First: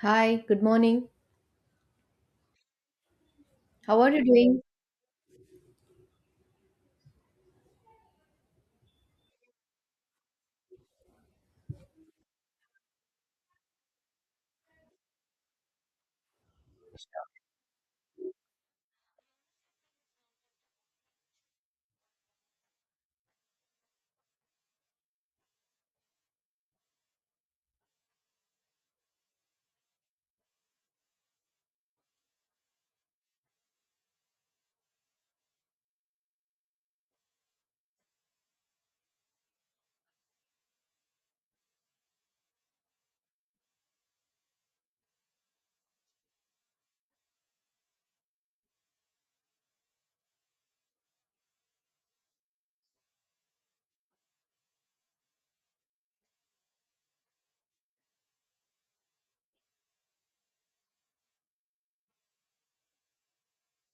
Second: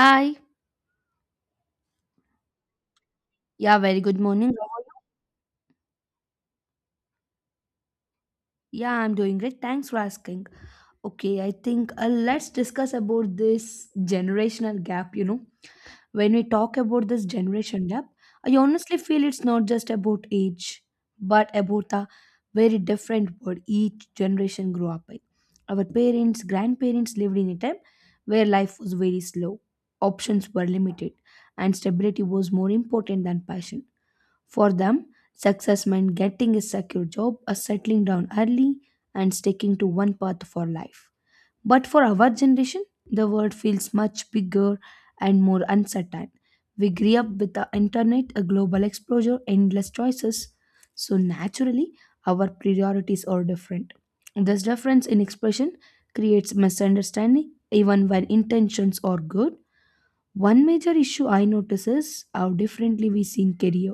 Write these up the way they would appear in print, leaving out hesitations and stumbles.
Hi, good morning. Yeah, very How are good you morning. doing? How are you? Yeah, I'm doing great. Thanks for asking. Okay, I think let's discuss about this generational gap. You know, when we talk about this generation gap, I honestly feel it's not just about age, but about the very different world each generation grew up in. Our parents, grandparents lived in a time where life was very slow, options were limited, and stability was more important than passion. For them, success meant getting a secure job, a settling down early, and sticking to one path for life. But for our generation, the world feels much bigger and more uncertain. We grew up with the internet, a global exposure, endless choices. So naturally, our priorities are different. This difference in expression creates misunderstanding, even when intentions are good. One major issue I notice is how differently we see in career.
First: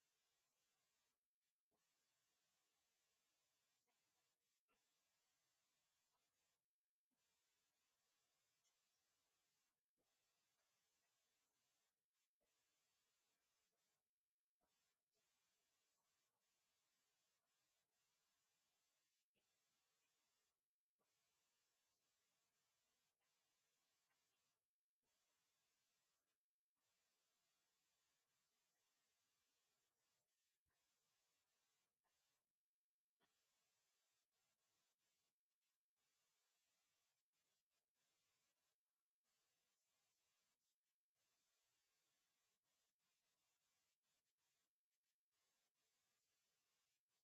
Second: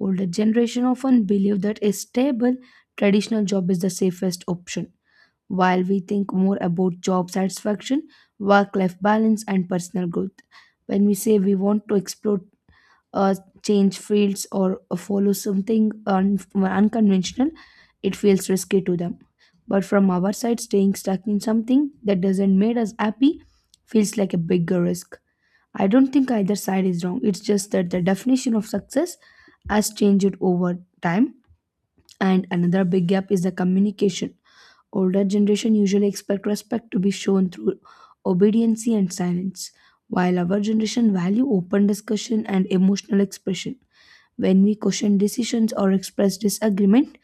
Older generation often believe that a stable traditional job is the safest option, while we think more about job satisfaction, work-life balance, and personal growth. When we say we want to explore, uh, change fields, or follow something unconventional, it feels risky to them. But from our side, staying stuck in something that doesn't make us happy feels like a bigger risk. I don't think either side is wrong. It's just that the definition of success has changed over time, and another big gap is the communication. Older generation usually expect respect to be shown through obedience and silence, while our generation value open discussion and emotional expression. When we question decisions or express disagreement,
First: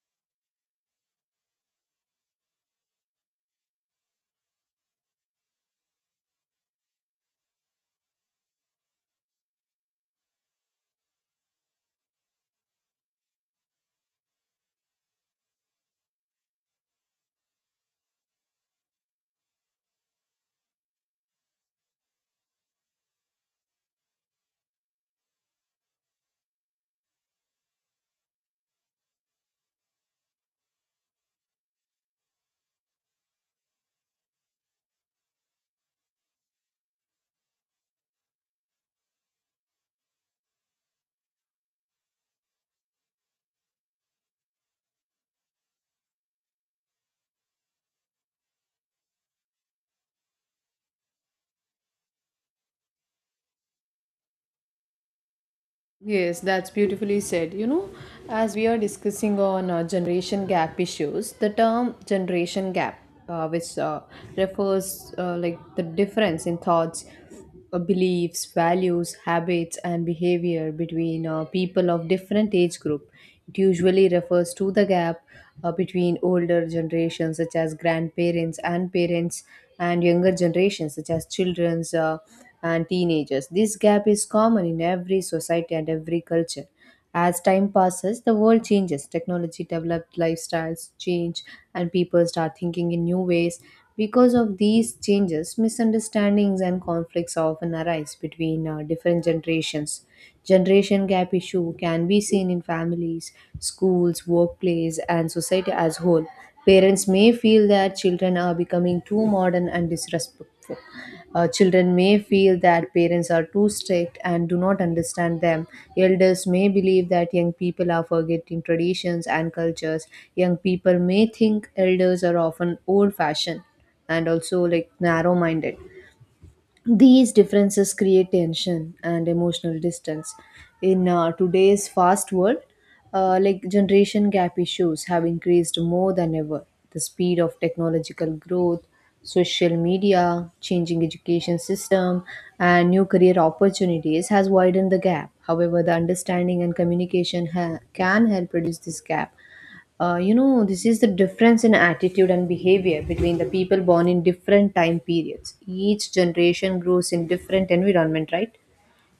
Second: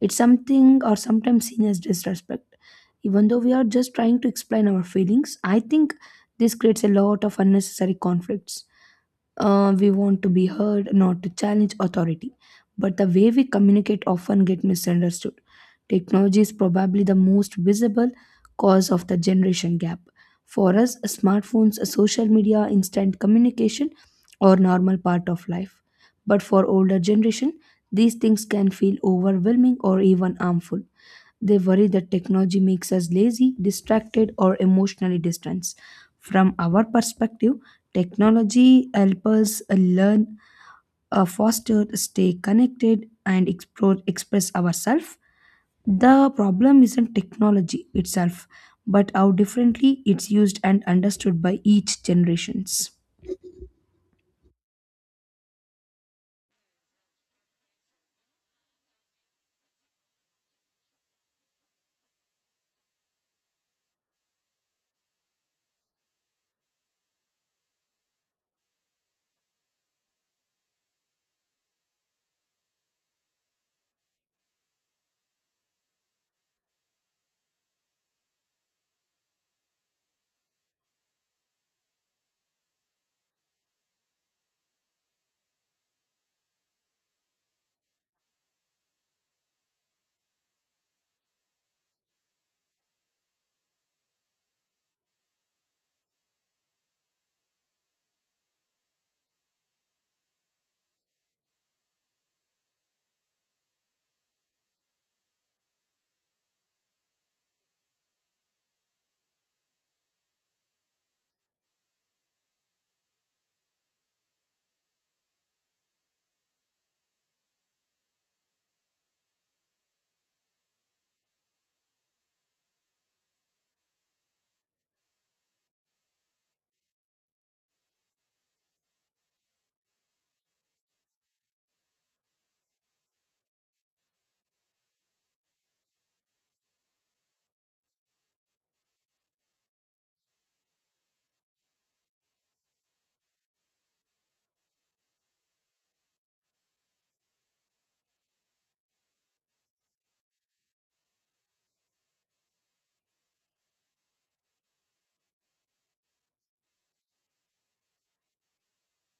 it's something or sometimes seen as disrespect even though we are just trying to explain our feelings. I think this creates a lot of unnecessary conflicts. We want to be heard, not to challenge authority. But the way we communicate often get misunderstood. Technology is probably the most visible cause of the generation gap. For us, smartphones, social media, instant communication are normal part of life. But for older generation, these things can feel overwhelming or even harmful. They worry that technology makes us lazy, distracted, or emotionally distant. From our perspective, technology helps us learn, foster, stay connected, and explore, express ourselves. The problem isn't technology itself, but how differently it's used and understood by each generations. Yes, that's beautifully said. You know, as we are discussing on generation gap issues, the term generation gap, which refers, like, the difference in thoughts, beliefs, values, habits, and behavior between people of different age group. It usually refers to the gap between older generations, such as grandparents and parents, and younger generations, such as children, and teenagers. This gap is common in every society and every culture. As time passes, the world changes. Technology developed, lifestyles change, and people start thinking in new ways. Because of these changes, misunderstandings and conflicts often arise between different generations. Generation gap issue can be seen in families, schools, workplace, and society as whole. Parents may feel that children are becoming too modern and disrespectful. Children may feel that parents are too strict and do not understand them. Elders may believe that young people are forgetting traditions and cultures. Young people may think elders are often old fashioned and also like narrow minded. These differences create tension and emotional distance. In today's fast world, like generation gap issues have increased more than ever. The speed of technological growth, social media, changing education system, and new career opportunities has widened the gap. However, the understanding and communication can help reduce this gap. You know, this is the difference in attitude and behavior between the people born in different time periods. Each generation grows in different environment, right?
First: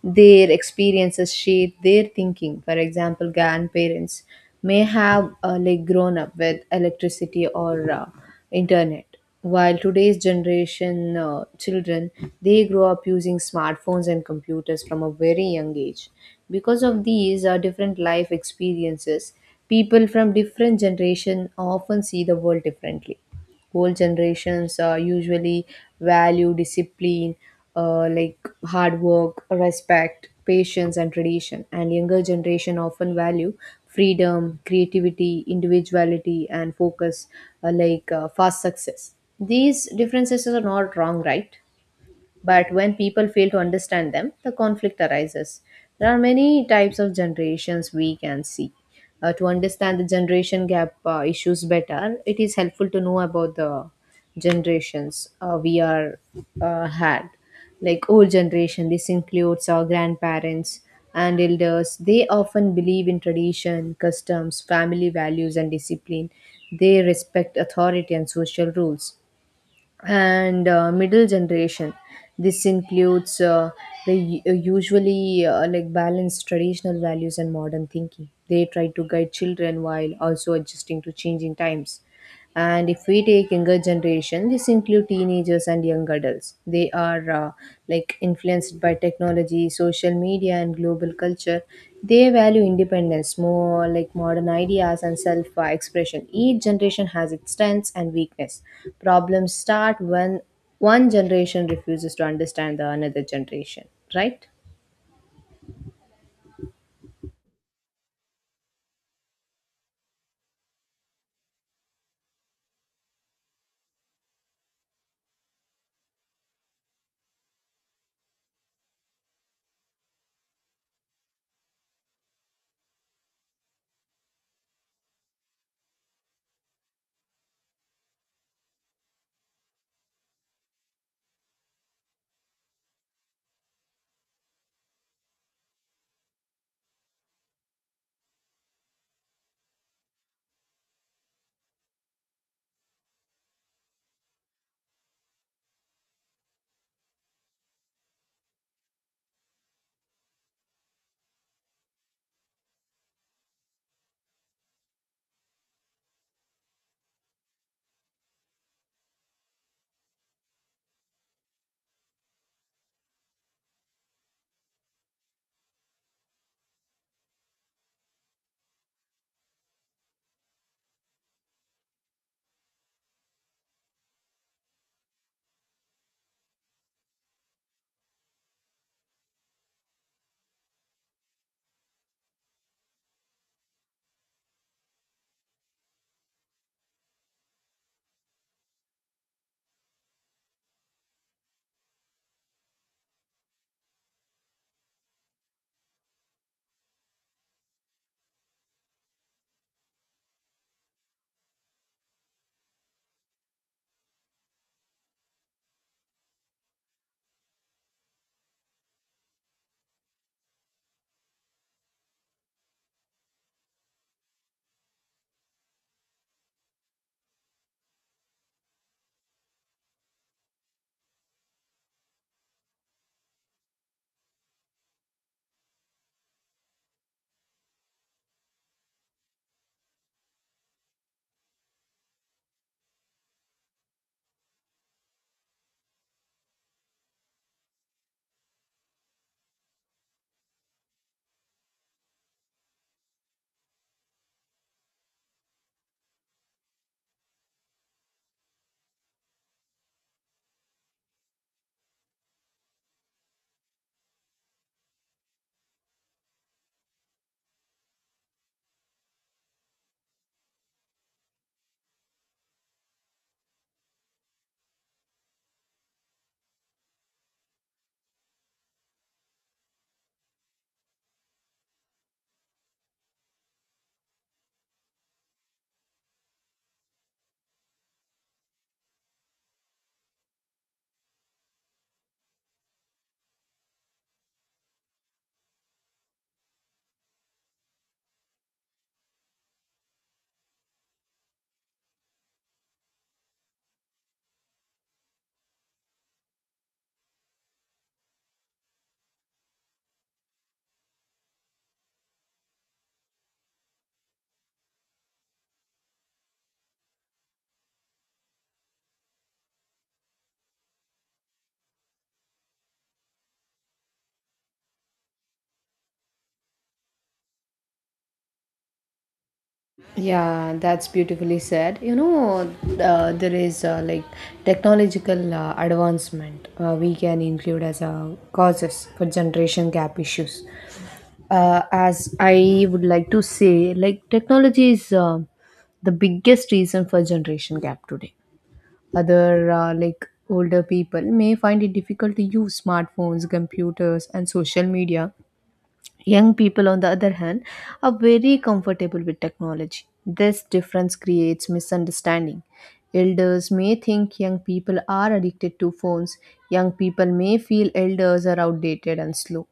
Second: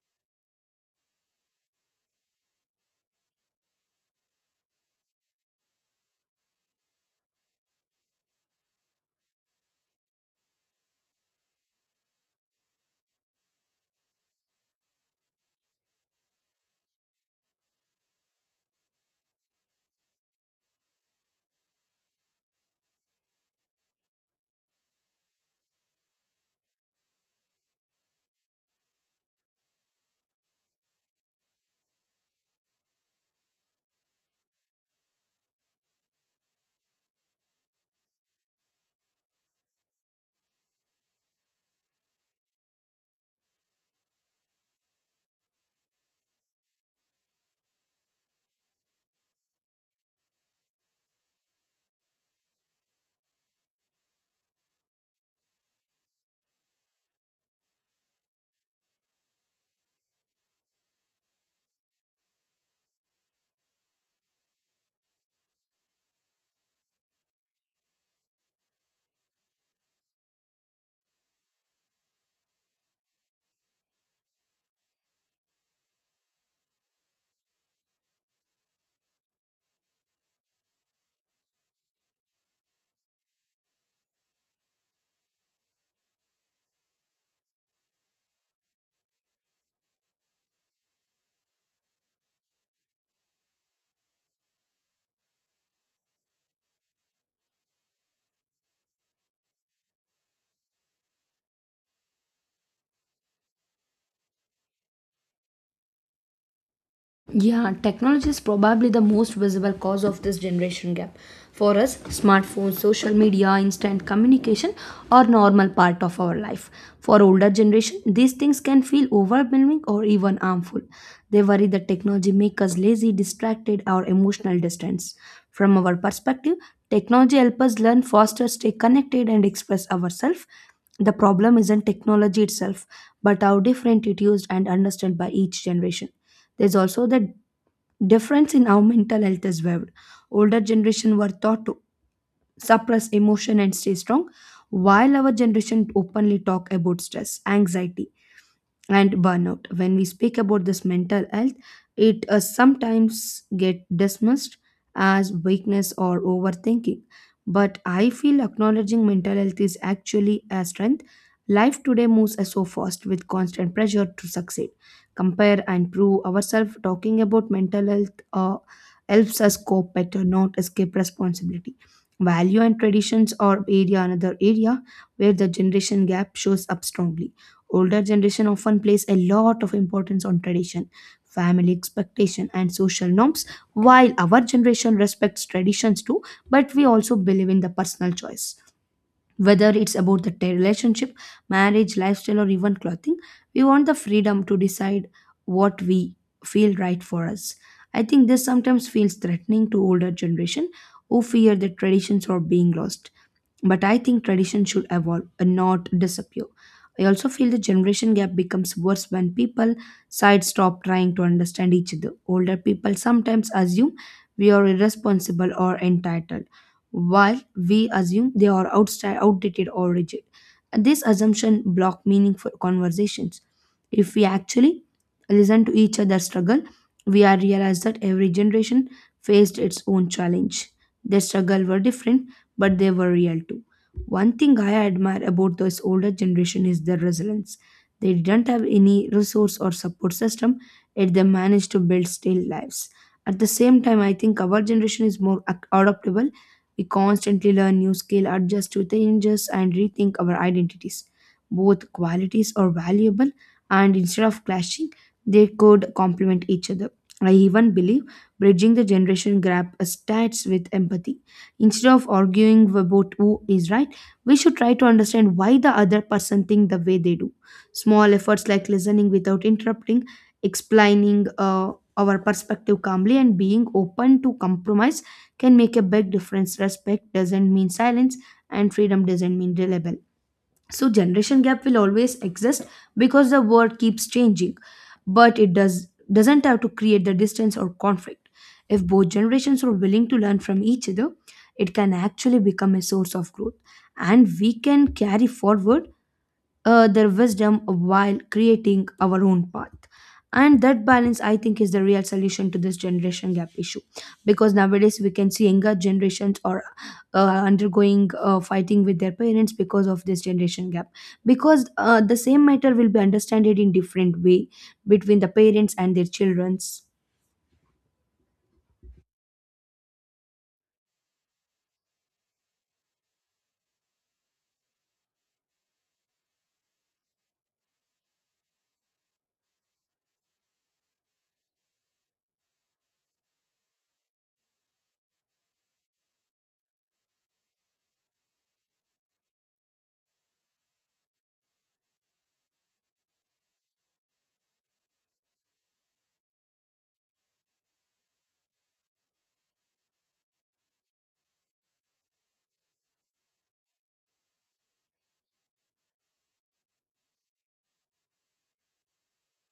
Their experiences shape their thinking. For example, grandparents may have like grown up with electricity or internet, while today's generation, children, they grow up using smartphones and computers from a very young age. Because of these different life experiences, people from different generation often see the world differently. Old generations usually value discipline, like hard work, respect, patience, and tradition. And younger generation often value freedom, creativity, individuality, and focus, like fast success. These differences are not wrong, right? But when people fail to understand them, the conflict arises. There are many types of generations we can see. To understand the generation gap issues better, it is helpful to know about the generations we are had. Like old generation, this includes our grandparents and elders. They often believe in tradition, customs, family values, and discipline. They respect authority and social rules. And middle generation. This includes usually like balanced traditional values and modern thinking. They try to guide children while also adjusting to changing times. And if we take younger generation, this include teenagers and young adults. They are like influenced by technology, social media, and global culture. They value independence, more like modern ideas and self expression. Each generation has its strengths and weakness. Problems start when one generation refuses to understand the another generation, right? Yeah, technology is probably the most visible cause of this generation gap. For us, smartphones, social media, instant communication are normal part of our life. For older generation, these things can feel overwhelming or even harmful. They worry that technology make us lazy, distracted, or emotional distance. From our perspective, technology helps us learn faster, stay connected, and express ourselves. The problem isn't technology itself, but how different it used and understood by each generation. There's also the difference in how mental health is viewed. Older generation were taught to suppress emotion and stay strong, while our generation openly talk about stress, anxiety, and burnout. When we speak about this mental health, it sometimes get dismissed as weakness or overthinking. But I feel acknowledging mental health is actually a strength. Life today moves so fast with constant pressure to succeed, compare, and prove ourselves. Talking about mental health helps us cope better, not escape responsibility. Value and traditions are area another area where the generation gap shows up strongly. Older generation often place a lot of importance on tradition, family expectation, and social norms, while our generation respects traditions too, but we also believe in the personal choice. Whether it's about the relationship, marriage, lifestyle, or even clothing, we want the freedom to decide what we feel right for us. I think this sometimes feels threatening to older generation who fear that traditions are being lost, but I think tradition should evolve and not disappear. I also feel the generation gap becomes worse when people sides stop trying to understand each other. Older people sometimes assume we are irresponsible or entitled, while we assume they are outdated or rigid. And this assumption block meaningful conversations. If we actually listen to each other's struggle, we are realize that every generation faced its own challenge. Their struggle were different but they were real too. One thing I admire about this older generation is their resilience. They didn't have any resource or support system, yet they managed to build still lives. At the same time, I think our generation is more adaptable. We constantly learn new skill, adjust to changes, and rethink our identities. Both qualities are valuable, and instead of clashing, they could complement each other. I even believe bridging the generation gap starts with empathy. Instead of arguing about who is right, we should try to understand why the other person think the way they do. Small efforts like listening without interrupting, explaining our perspective calmly, and being open to compromise can make a big difference. Respect doesn't mean silence, and freedom doesn't mean reliability. So generation gap will always exist because the world keeps changing, but it does doesn't have to create the distance or conflict. If both generations are willing to learn from each other, it can actually become a source of growth, and we can carry forward their wisdom while creating our own path. And that balance, I think, is the real solution to this generation gap issue. Because nowadays we can see younger generations are undergoing fighting with their parents because of this generation gap, because the same matter will be understood in different way between the parents and their childrens. Yeah, that's beautifully said. You know, there is like technological advancement we can include as a causes for generation gap issues. As I would like to say, like technology is the biggest reason for generation gap today. Other like older people may find it difficult to use smartphones, computers, and social media. Young people, on the other hand, are very comfortable with technology. This difference creates misunderstanding. Elders may think young people are addicted to phones. Young people may feel elders are outdated and slow.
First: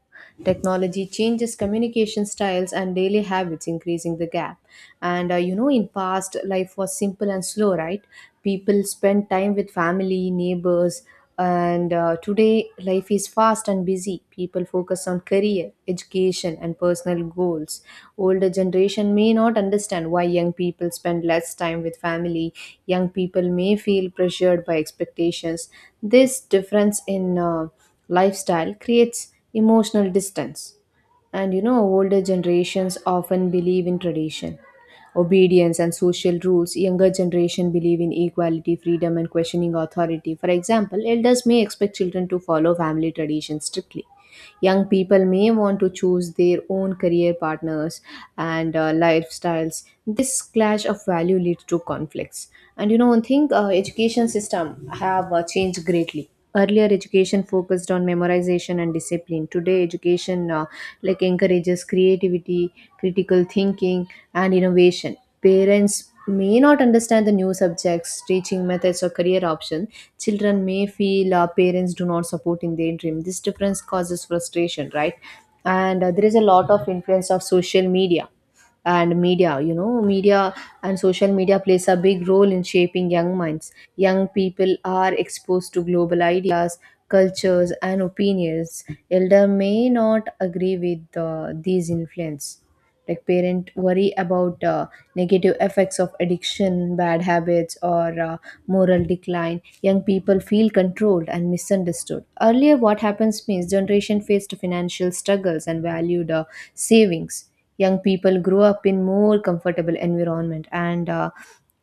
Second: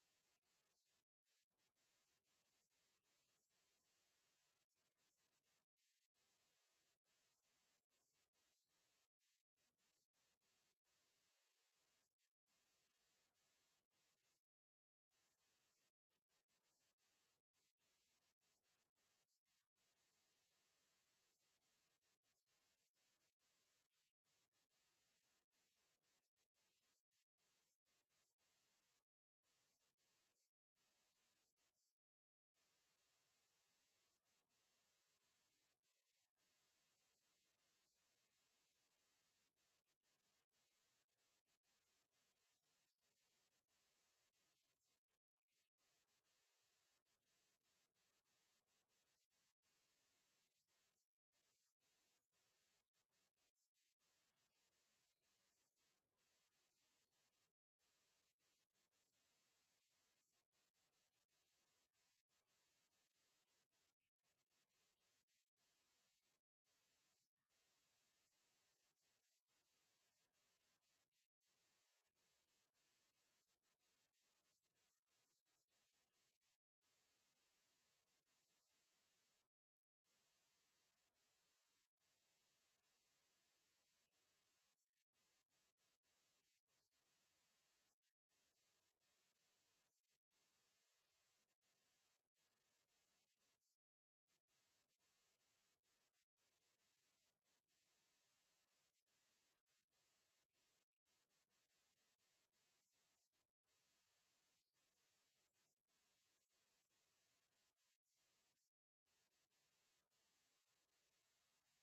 Technology changes communication styles and daily habits, increasing the gap. And you know, in past, life was simple and slow, right? People spent time with family, neighbors, and today, life is fast and busy. People focus on career, education, and personal goals. Older generation may not understand why young people spend less time with family. Young people may feel pressured by expectations. This difference in lifestyle creates emotional distance. And you know, older generations often believe in tradition, obedience, and social rules. Younger generation believe in equality, freedom, and questioning authority. For example, elders may expect children to follow family traditions strictly. Young people may want to choose their own career partners and lifestyles. This clash of value leads to conflicts. And you know, one thing, education system have changed greatly. Earlier, education focused on memorization and discipline. Today, education like encourages creativity, critical thinking, and innovation. Parents may not understand the new subjects, teaching methods, or career options. Children may feel parents do not support in their dream. This difference causes frustration, right? And there is a lot of influence of social media and media you know media and social media plays a big role in shaping young minds. Young people are exposed to global ideas, cultures, and opinions. Elder may not agree with these influence, like parent worry about negative effects of addiction, bad habits, or moral decline. Young people feel controlled and misunderstood. Earlier, what happens means generation faced financial struggles and valued savings. Young people grow up in more comfortable environment and uh,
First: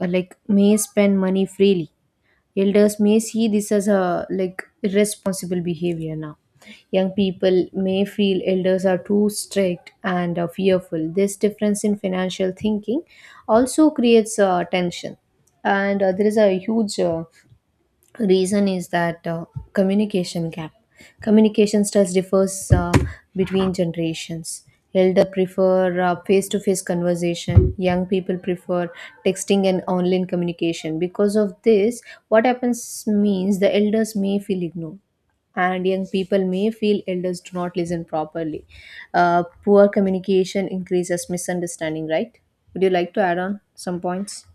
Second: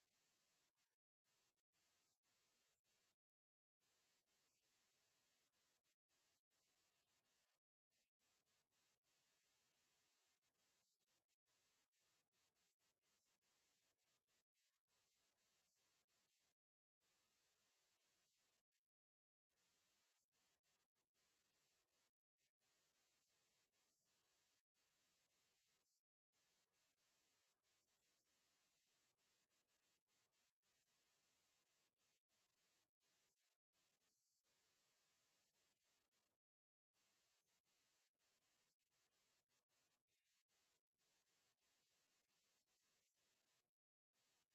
uh, like may spend money freely. Elders may see this as a like irresponsible behavior now. Young people may feel elders are too strict and fearful. This difference in financial thinking also creates tension. And there is a huge reason is that communication gap. Communication styles differs between generations. Elder prefer face-to-face conversation, young people prefer texting and online communication. Because of this, what happens means the elders may feel ignored and young people may feel elders do not listen properly. Poor communication increases misunderstanding, right? Would you like to add on some points?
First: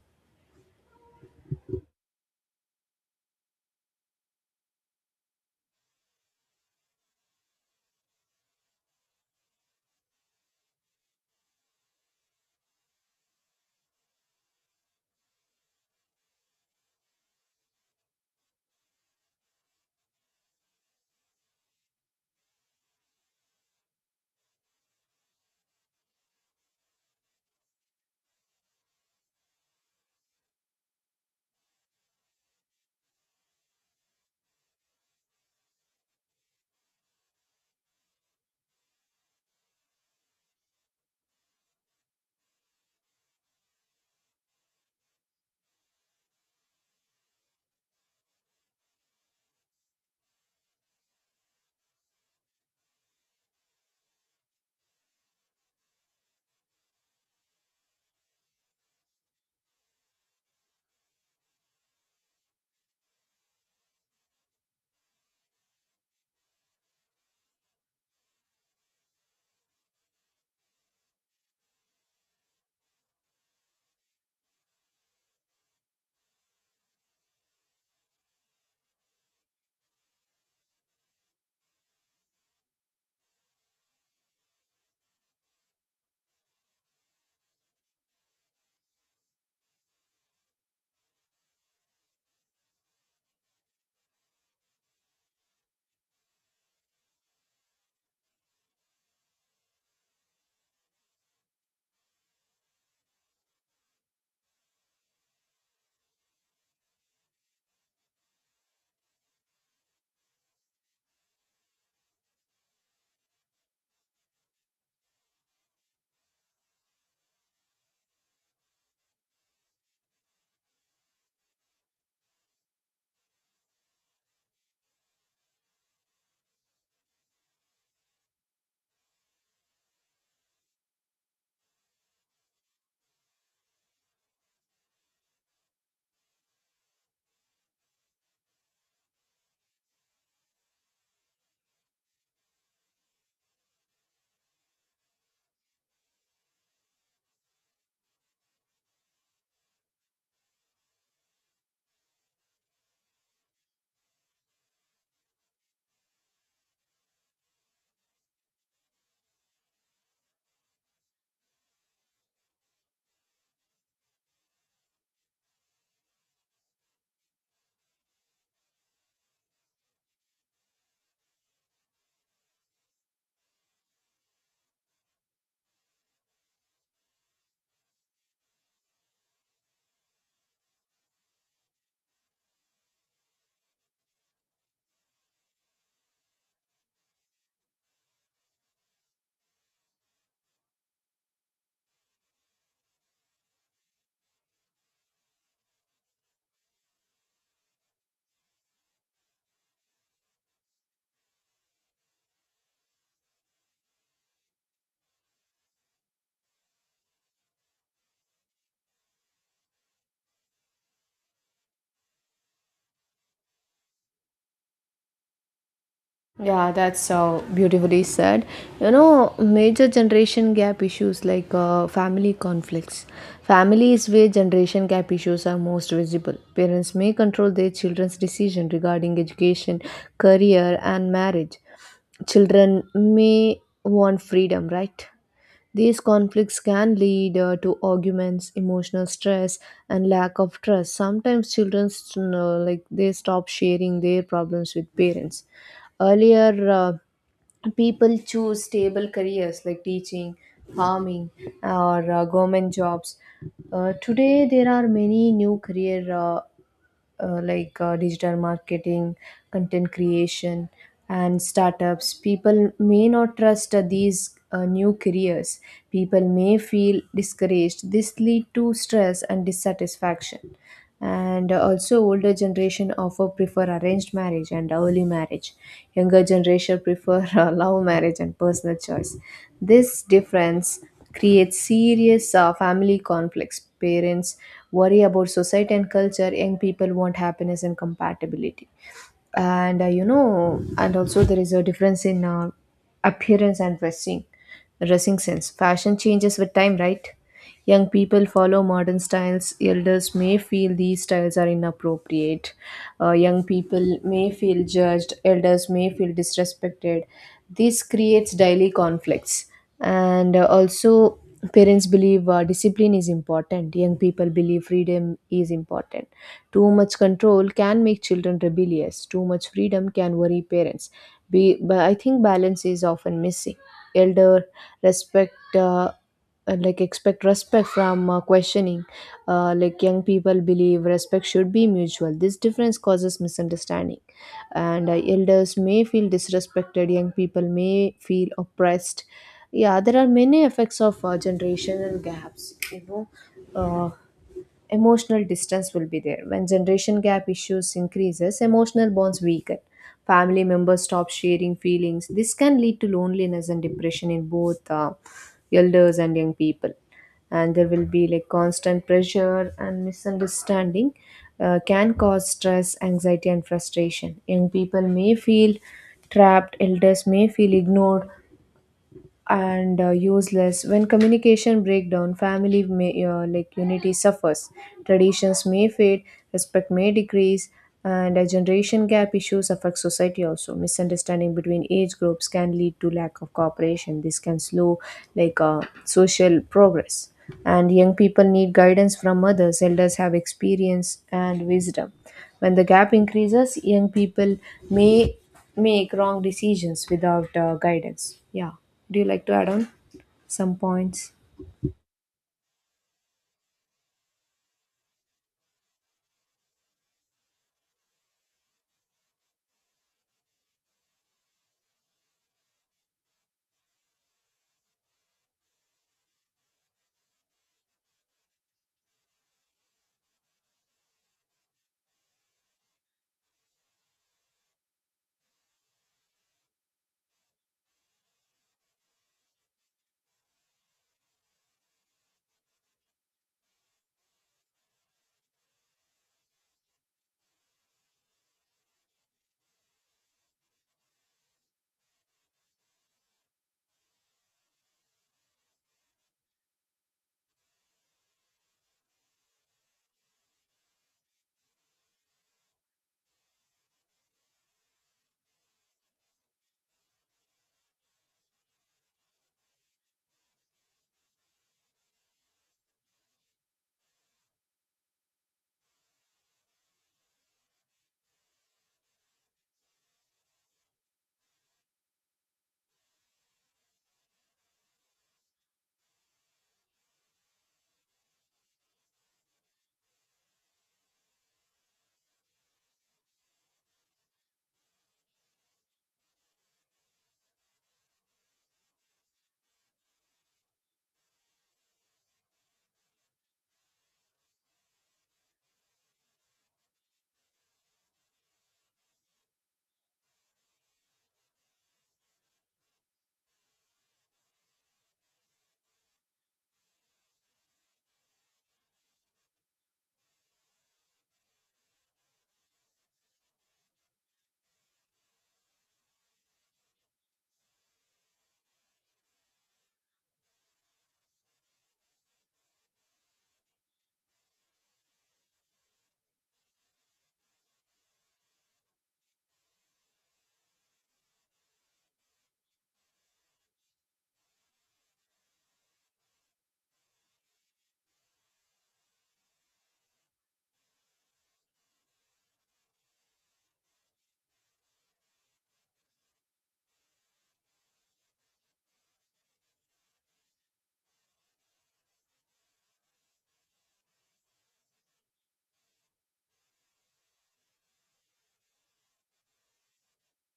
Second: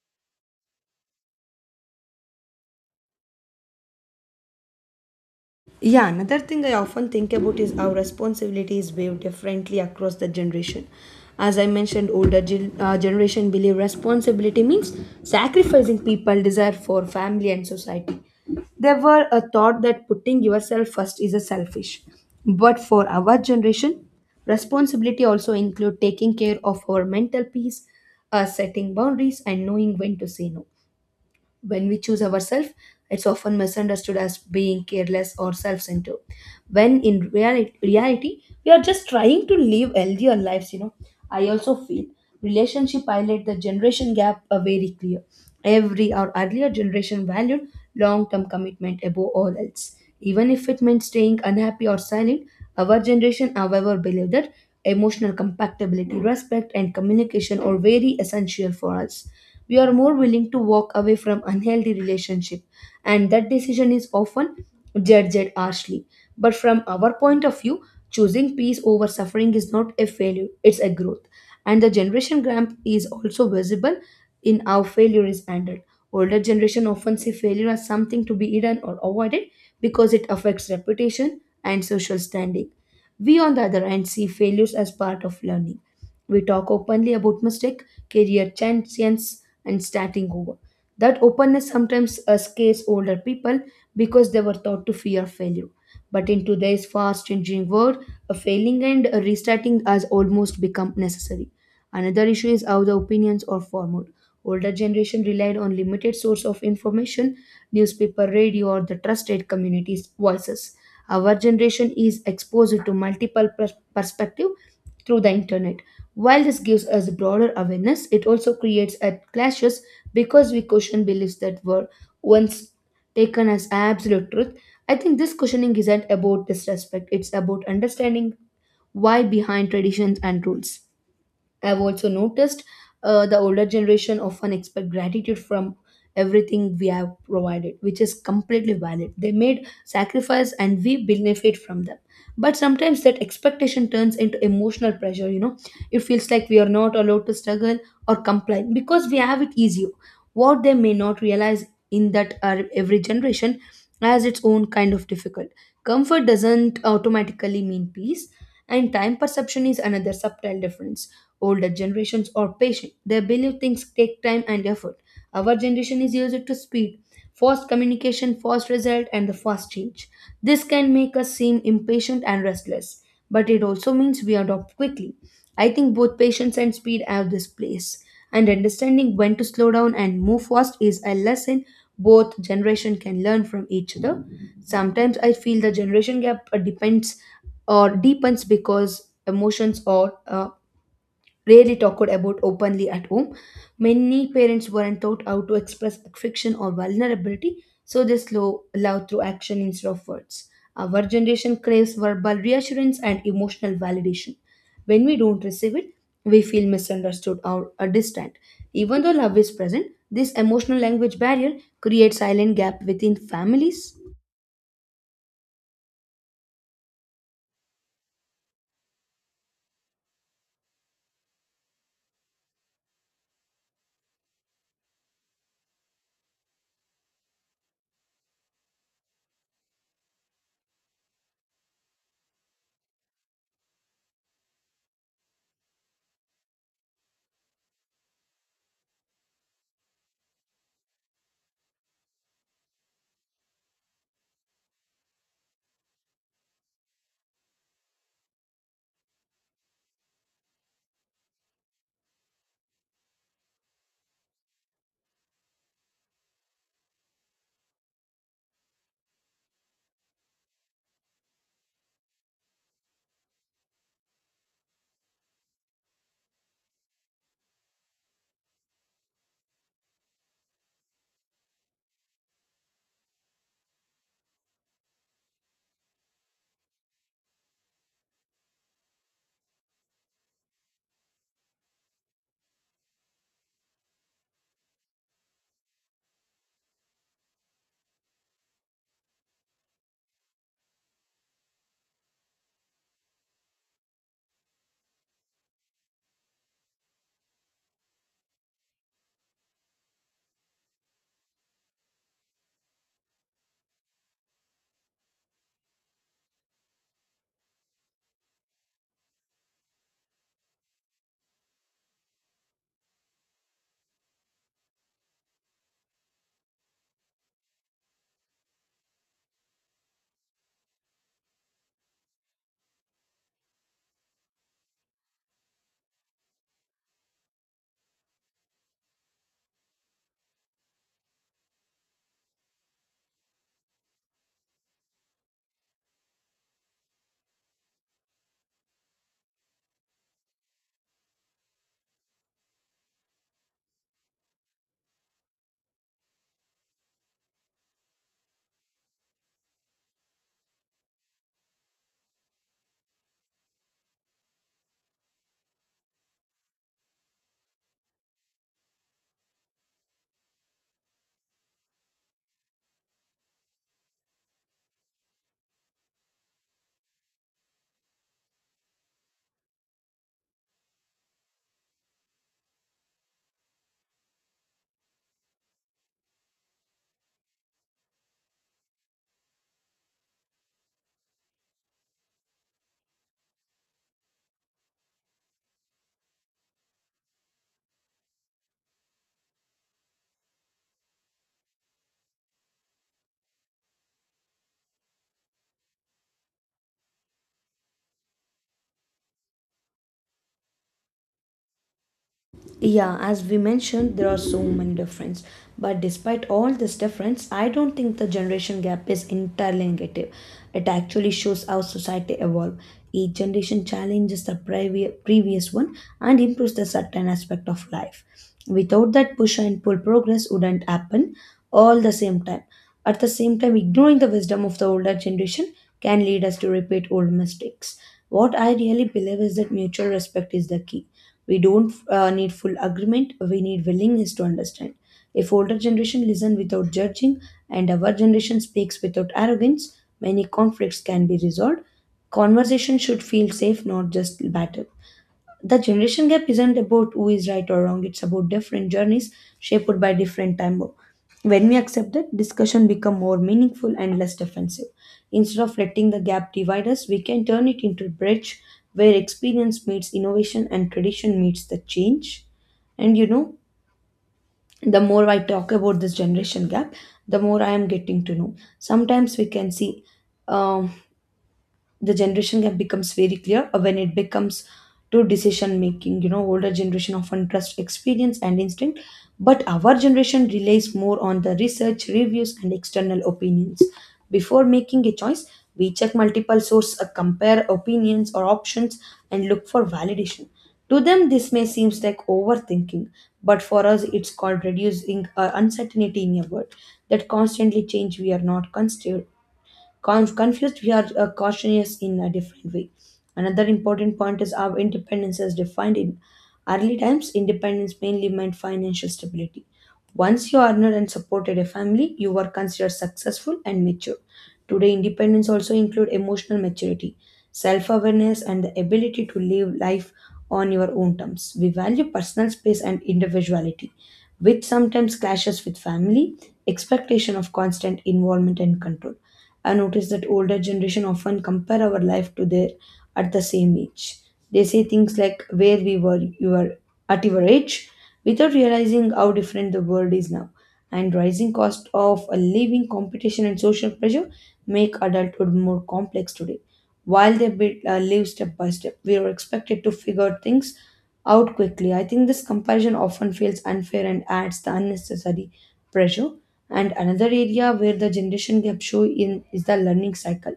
Yeah, another thing I often think about is how responsibility is viewed differently across the generation. As I mentioned, older generation believe responsibility means sacrificing people desire for family and society. There were a thought that putting yourself first is a selfish. But for our generation, responsibility also include taking care of our mental peace, setting boundaries, and knowing when to say no. When we choose ourselves, it's often misunderstood as being careless or self centered. When in reality, we are just trying to live healthier lives, you know. I also feel relationship highlight the generation gap are very clear. Every our earlier generation valued long term commitment above all else. Even if it meant staying unhappy or silent, our generation, however, believed that emotional compatibility, respect, and communication are very essential for us. We are more willing to walk away from unhealthy relationship, and that decision is often judged harshly. But from our point of view, choosing peace over suffering is not a failure, it's a growth. And the generation gap is also visible in how failure is handled. Older generation often see failure as something to be hidden or avoided because it affects reputation and social standing. We, on the other hand, see failures as part of learning. We talk openly about mistake, career chances, and starting over. That openness sometimes scares older people because they were taught to fear failure. But in today's fast changing world, a failing and a restarting has almost become necessary. Another issue is how the opinions are formed. Older generation relied on limited source of information, newspaper, radio, or the trusted community's voices. Our generation is exposed to multiple perspective through the internet. While this gives us broader awareness, it also creates a clashes because we question beliefs that were once taken as absolute truth. I think this questioning isn't about disrespect, it's about understanding why behind traditions and rules. I've also noticed the older generation often expect gratitude from everything we have provided, which is completely valid. They made sacrifice and we benefit from them. But sometimes that expectation turns into emotional pressure, you know. It feels like we are not allowed to struggle or complain because we have it easier. What they may not realize in that every generation has its own kind of difficult. Comfort doesn't automatically mean peace, and time perception is another subtle difference. Older generations are patient, they believe things take time and effort. Our generation is used to speed, fast communication, fast result, and the fast change. This can make us seem impatient and restless, but it also means we adopt quickly. I think both patience and speed have this place, and understanding when to slow down and move fast is a lesson both generation can learn from each other. Sometimes I feel the generation gap depends or deepens because emotions are rarely talked about openly at home. Many parents weren't taught how to express affection or vulnerability, so they slow love through action instead of words. Our generation craves verbal reassurance and emotional validation. When we don't receive it, we feel misunderstood or distant. Even though love is present, this emotional language barrier creates silent gap within families. Yeah, that's so beautifully said. You know, major generation gap issues like family conflicts. Family is where generation gap issues are most visible. Parents may control their children's decision regarding education, career, and marriage. Children may want freedom, right? These conflicts can lead to arguments, emotional stress, and lack of trust. Sometimes children, like they stop sharing their problems with parents. Earlier, people choose stable careers like teaching, farming, or government jobs. Today, there are many new career. Like digital marketing, content creation, and startups, people may not trust these new careers. People may feel discouraged. This lead to stress and dissatisfaction. And also, older generation often prefer arranged marriage and early marriage. Younger generation prefer love marriage and personal choice. This difference creates serious family conflicts. Parents worry about society and culture, young people want happiness and compatibility. And you know, and also there is a difference in appearance and dressing. Dressing sense, fashion changes with time, right? Young people follow modern styles, elders may feel these styles are inappropriate. Young people may feel judged, elders may feel disrespected. This creates daily conflicts. And also, parents believe discipline is important, young people believe freedom is important. Too much control can make children rebellious. Too much freedom can worry parents. But I think balance is often missing. Elder respect, like expect respect from questioning. Like young people believe respect should be mutual. This difference causes misunderstanding, and elders may feel disrespected. Young people may feel oppressed. Yeah, there are many effects of generational gaps. You know. Uh, Emotional distance will be there. When generation gap issues increases, emotional bonds weaken. Family members stop sharing feelings. This can lead to loneliness and depression in both elders and young people. And there will be like constant pressure and misunderstanding. Can cause stress, anxiety, and frustration. Young people may feel trapped, elders may feel ignored and useless. When communication breakdown, family may like unity suffers. Traditions may fade, respect may decrease. And a generation gap issues affect society also. Misunderstanding between age groups can lead to lack of cooperation. This can slow like social progress. And young people need guidance from others, elders have experience and wisdom. When the gap increases, young people may make wrong decisions without guidance. Yeah. Do you like to add on some points? Yeah, as we mentioned, there are so many differences. But despite all this difference, I don't think the generation gap is entirely negative. It actually shows how society evolved. Each generation challenges the previous one and improves the certain aspect of life. Without that push and pull, progress wouldn't happen all the same time. At the same time, ignoring the wisdom of the older generation can lead us to repeat old mistakes. What I really believe is that mutual respect is the key. We don't need full agreement, we need willingness to understand. If older generation listen without judging and our generation speaks without arrogance, many conflicts can be resolved. Conversation should feel safe, not just battle. The generation gap isn't about who is right or wrong, it's about different journeys shaped by different time. When we accept that, discussion become more meaningful and less defensive. Instead of letting the gap divide us, we can turn it into a bridge where experience meets innovation and tradition meets the change. And you know, the more I talk about this generation gap, the more I am getting to know. Sometimes we can see, um, the generation gap becomes very clear when it becomes to decision making, you know, older generation often trust experience and instinct, but our generation relies more on the research reviews and external opinions. Before making a choice, we check multiple sources, compare opinions or options, and look for validation. To them this may seem like overthinking, but for us it's called reducing uncertainty in a world that constantly change. We are not considered confused, we are cautious in a different way. Another important point is our independence is defined in early times. Independence mainly meant financial stability. Once you earned and supported a family, you were considered successful and mature. Today, independence also include emotional maturity, self-awareness, and the ability to live life on your own terms. We value personal space and individuality, which sometimes clashes with family expectation of constant involvement and control. I notice that older generation often compare our life to their at the same age. They say things like where we were you were at your age without realizing how different the world is now. And rising cost of a living competition and social pressure make adulthood more complex today. While they build, live step by step, we are expected to figure things out quickly. I think this comparison often feels unfair and adds the unnecessary pressure. And another area where the generation gap show in is the learning cycle.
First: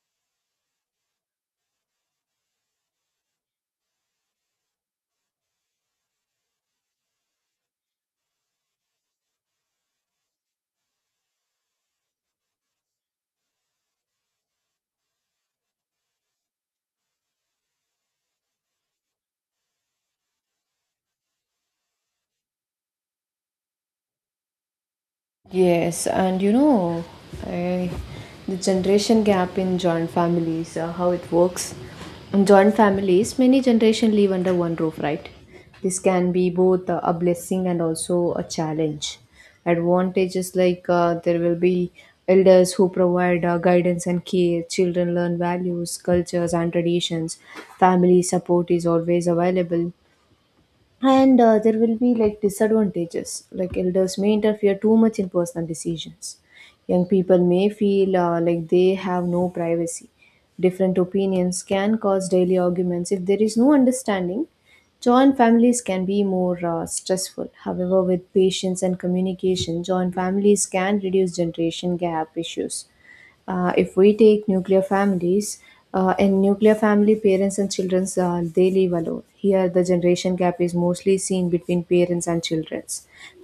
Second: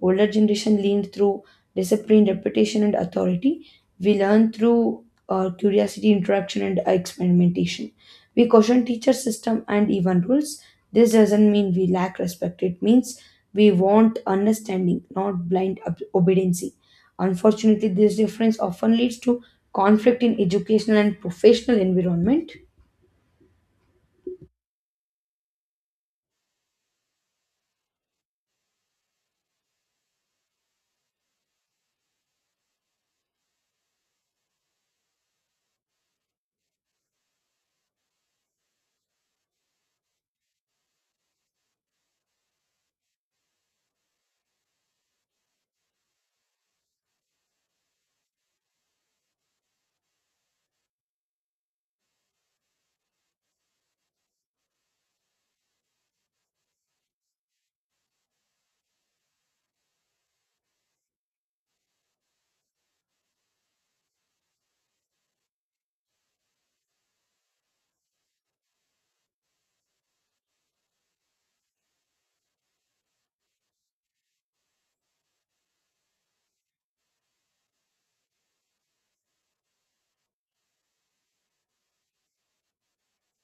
Older generation leaned through discipline, reputation, and authority. We learn through curiosity, interaction, and experimentation. We caution teacher system and even rules. This doesn't mean we lack respect. It means we want understanding, not blind obedience. Unfortunately, this difference often leads to conflict in educational and professional environment. Yes, and you know, I, the generation gap in joint families, how it works. In joint families, many generations live under one roof, right? This can be both a blessing and also a challenge. Advantages like there will be elders who provide guidance and care, children learn values, cultures, and traditions. Family support is always available, and there will be like disadvantages like elders may interfere too much in personal decisions, young people may feel like they have no privacy, different opinions can cause daily arguments if there is no understanding. Joint families can be more stressful. However, with patience and communication, joint families can reduce generation gap issues. If we take nuclear families, in nuclear family, parents and children they live alone. Here, the generation gap is mostly seen between parents and children.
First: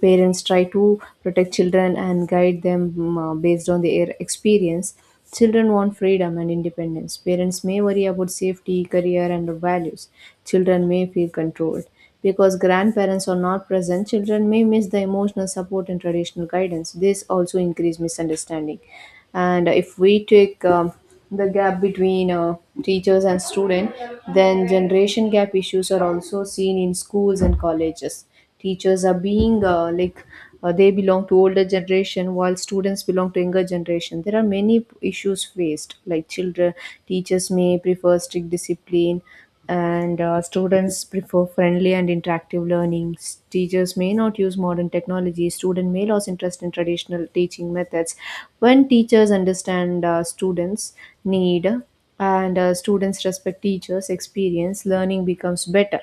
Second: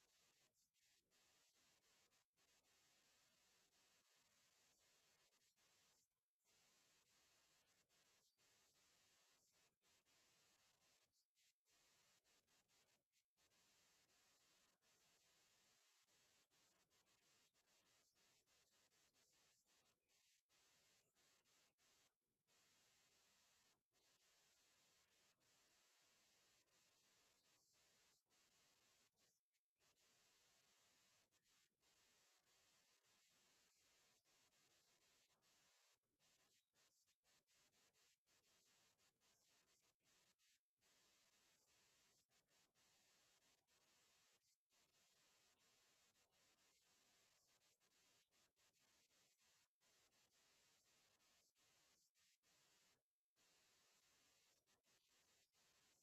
Parents try to protect children and guide them based on their experience. Children want freedom and independence. Parents may worry about safety, career, and values. Children may feel controlled. Because grandparents are not present, children may miss the emotional support and traditional guidance. This also increases misunderstanding. And if we take the gap between teachers and student, then generation gap issues are also seen in schools and colleges. Teachers are being like they belong to older generation while students belong to younger generation. There are many issues faced like children teachers may prefer strict discipline, and students prefer friendly and interactive learning. Teachers may not use modern technology, student may lose interest in traditional teaching methods. When teachers understand students need, and students respect teachers experience, learning becomes better.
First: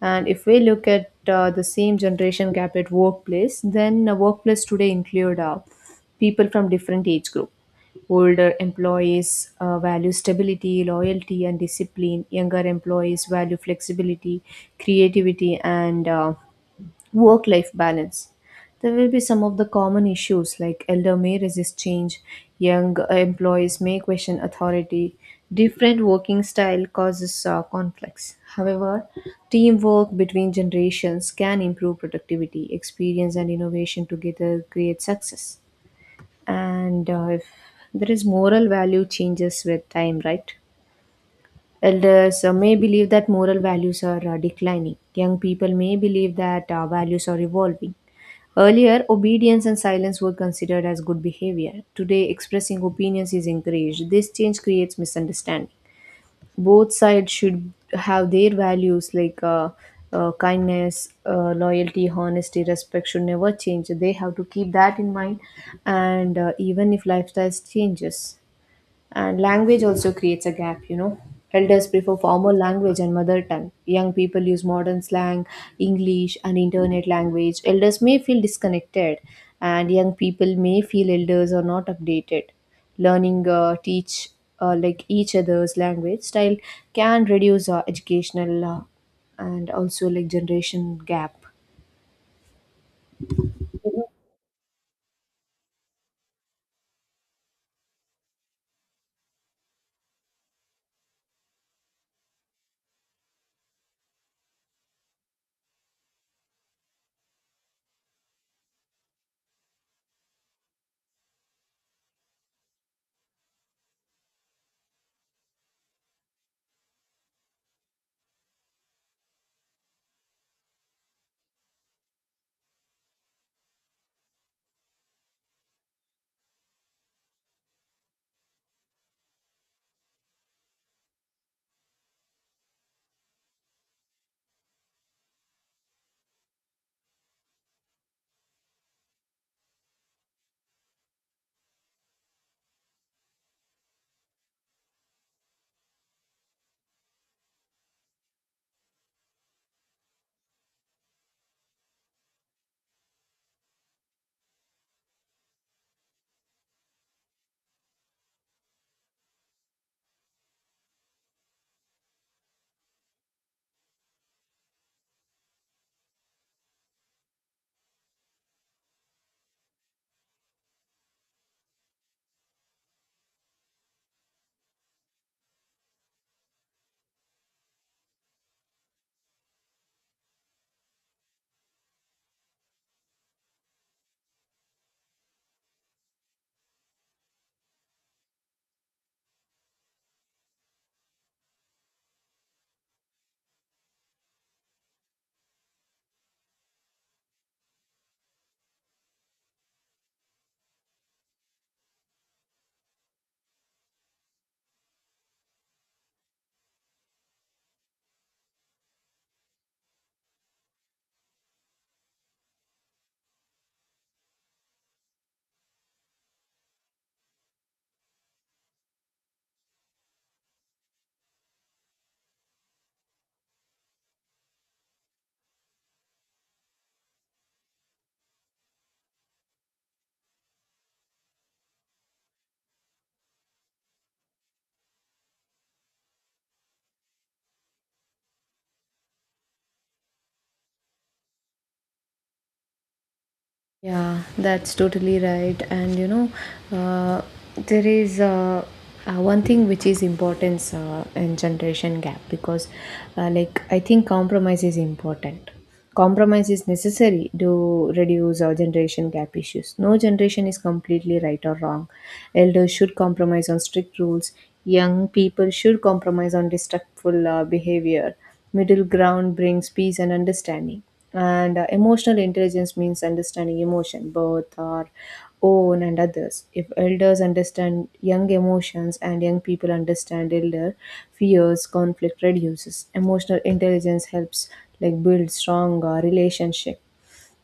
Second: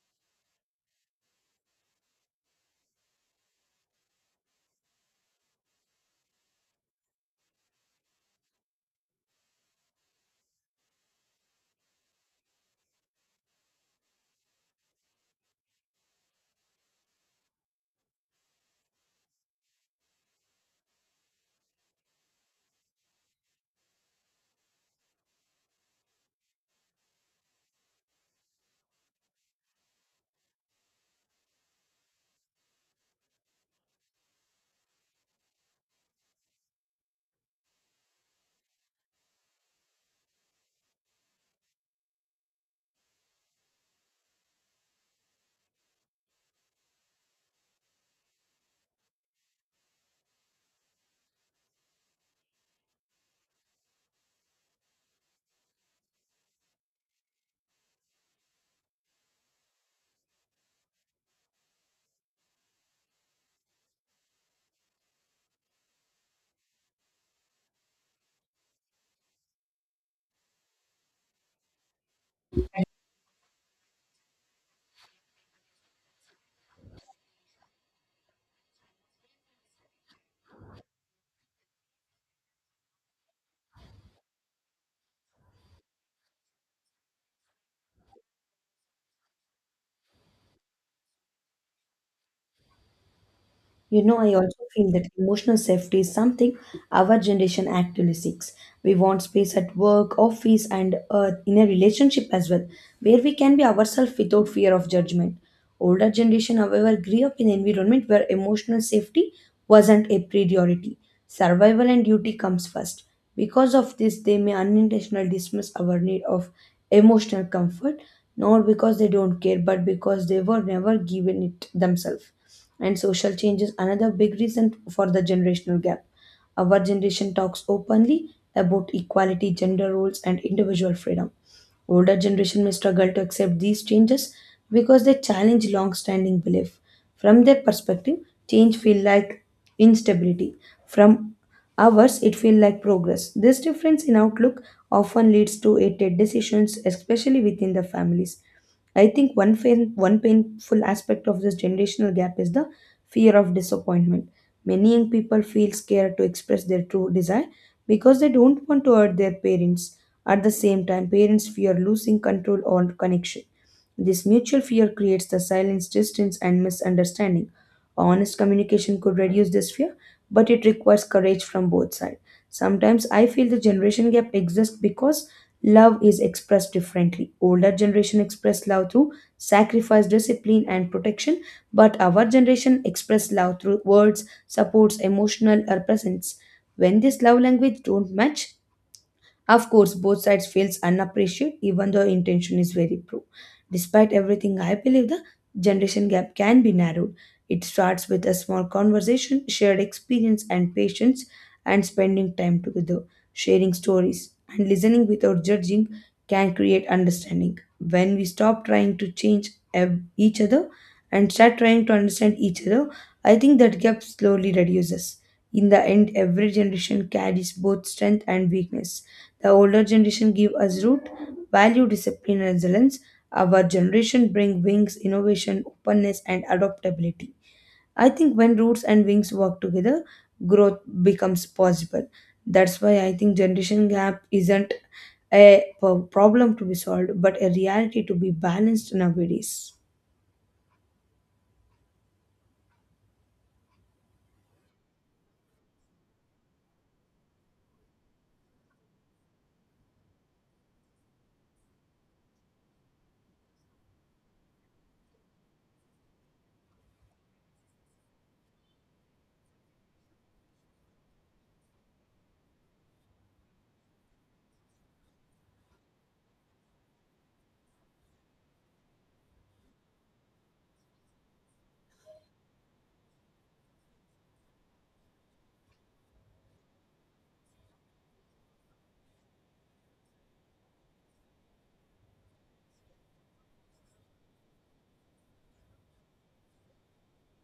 And if we look at the same generation gap at workplace, then workplace today include people from different age group. Older employees value stability, loyalty, and discipline. Younger employees value flexibility, creativity, and work life balance. There will be some of the common issues like elder may resist change, young employees may question authority, different working style causes conflicts. However, teamwork between generations can improve productivity, experience, and innovation together create success. And if there is moral value changes with time, right? Elders may believe that moral values are declining. Young people may believe that values are evolving. Earlier, obedience and silence were considered as good behavior. Today, expressing opinions is encouraged. This change creates misunderstanding. Both sides should have their values like kindness, loyalty, honesty, respect should never change. They have to keep that in mind, and even if lifestyles changes. And language also creates a gap, you know. Elders prefer formal language and mother tongue. Young people use modern slang, English, and internet language. Elders may feel disconnected, and young people may feel elders are not updated. Learning teach like each other's language style can reduce our educational and also like generation gap. You know, I also feel that emotional safety is something our generation actively seeks. We want space at work, office, and in a relationship as well, where we can be ourselves without fear of judgment. Older generation, however, grew up in an environment where emotional safety wasn't a priority. Survival and duty comes first. Because of this, they may unintentionally dismiss our need of emotional comfort, not because they don't care, but because they were never given it themselves. And social change is another big reason for the generational gap. Our generation talks openly about equality, gender roles, and individual freedom. Older generation may struggle to accept these changes because they challenge long-standing belief. From their perspective, change feel like instability. From ours, it feel like progress. This difference in outlook often leads to hated decisions, especially within the families. I think one painful aspect of this generational gap is the fear of disappointment. Many young people feel scared to express their true desire because they don't want to hurt their parents. At the same time, parents fear losing control or connection. This mutual fear creates the silence, distance, and misunderstanding. Honest communication could reduce this fear, but it requires courage from both sides. Sometimes I feel the generation gap exists because love is expressed differently. Older generation express love through sacrifice, discipline, and protection, but our generation express love through words, supports, emotional, or presence. When this love language don't match, of course, both sides feels unappreciated even though intention is very poor. Despite everything, I believe the generation gap can be narrowed. It starts with a small conversation, shared experience and patience and spending time together, sharing stories and listening without judging can create understanding. When we stop trying to change each other and start trying to understand each other, I think that gap slowly reduces. In the end, every generation carries both strength and weakness. The older generation give us root, value, discipline, and resilience. Our generation bring wings, innovation, openness, and adaptability. I think when roots and wings work together, growth becomes possible. That's why I think generation gap isn't a problem to be solved, but a reality to be balanced nowadays. Yeah, that's totally right. And you know, uh, there is one thing which is importance in generation gap because, like, I think compromise is important. Compromise is necessary to reduce our generation gap issues. No generation is completely right or wrong. Elders should compromise on strict rules. Young people should compromise on destructful behavior. Middle ground brings peace and understanding, and emotional intelligence means understanding emotion, both our own and others. If elders understand young emotions and young people understand elder fears, conflict reduces. Emotional intelligence helps like build strong relationship.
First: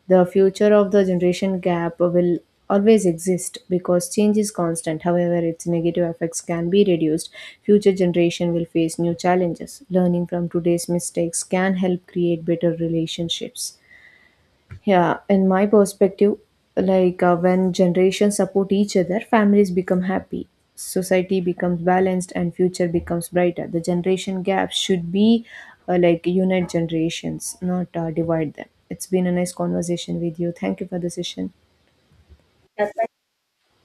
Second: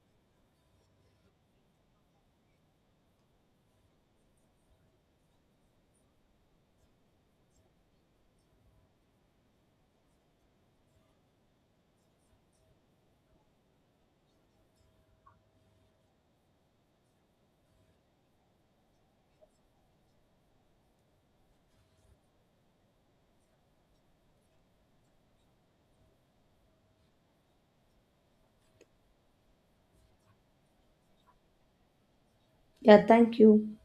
The future of the generation gap will always exist because change is constant. However, its negative effects can be reduced. Future generation will face new challenges. Learning from today's mistakes can help create better relationships. Yeah, in my perspective, like when generations support each other, families become happy, society becomes balanced, and future becomes brighter. The generation gap should be like unite generations, not divide them. It's been a nice conversation with you. Thank you for the session. Yeah, thank you.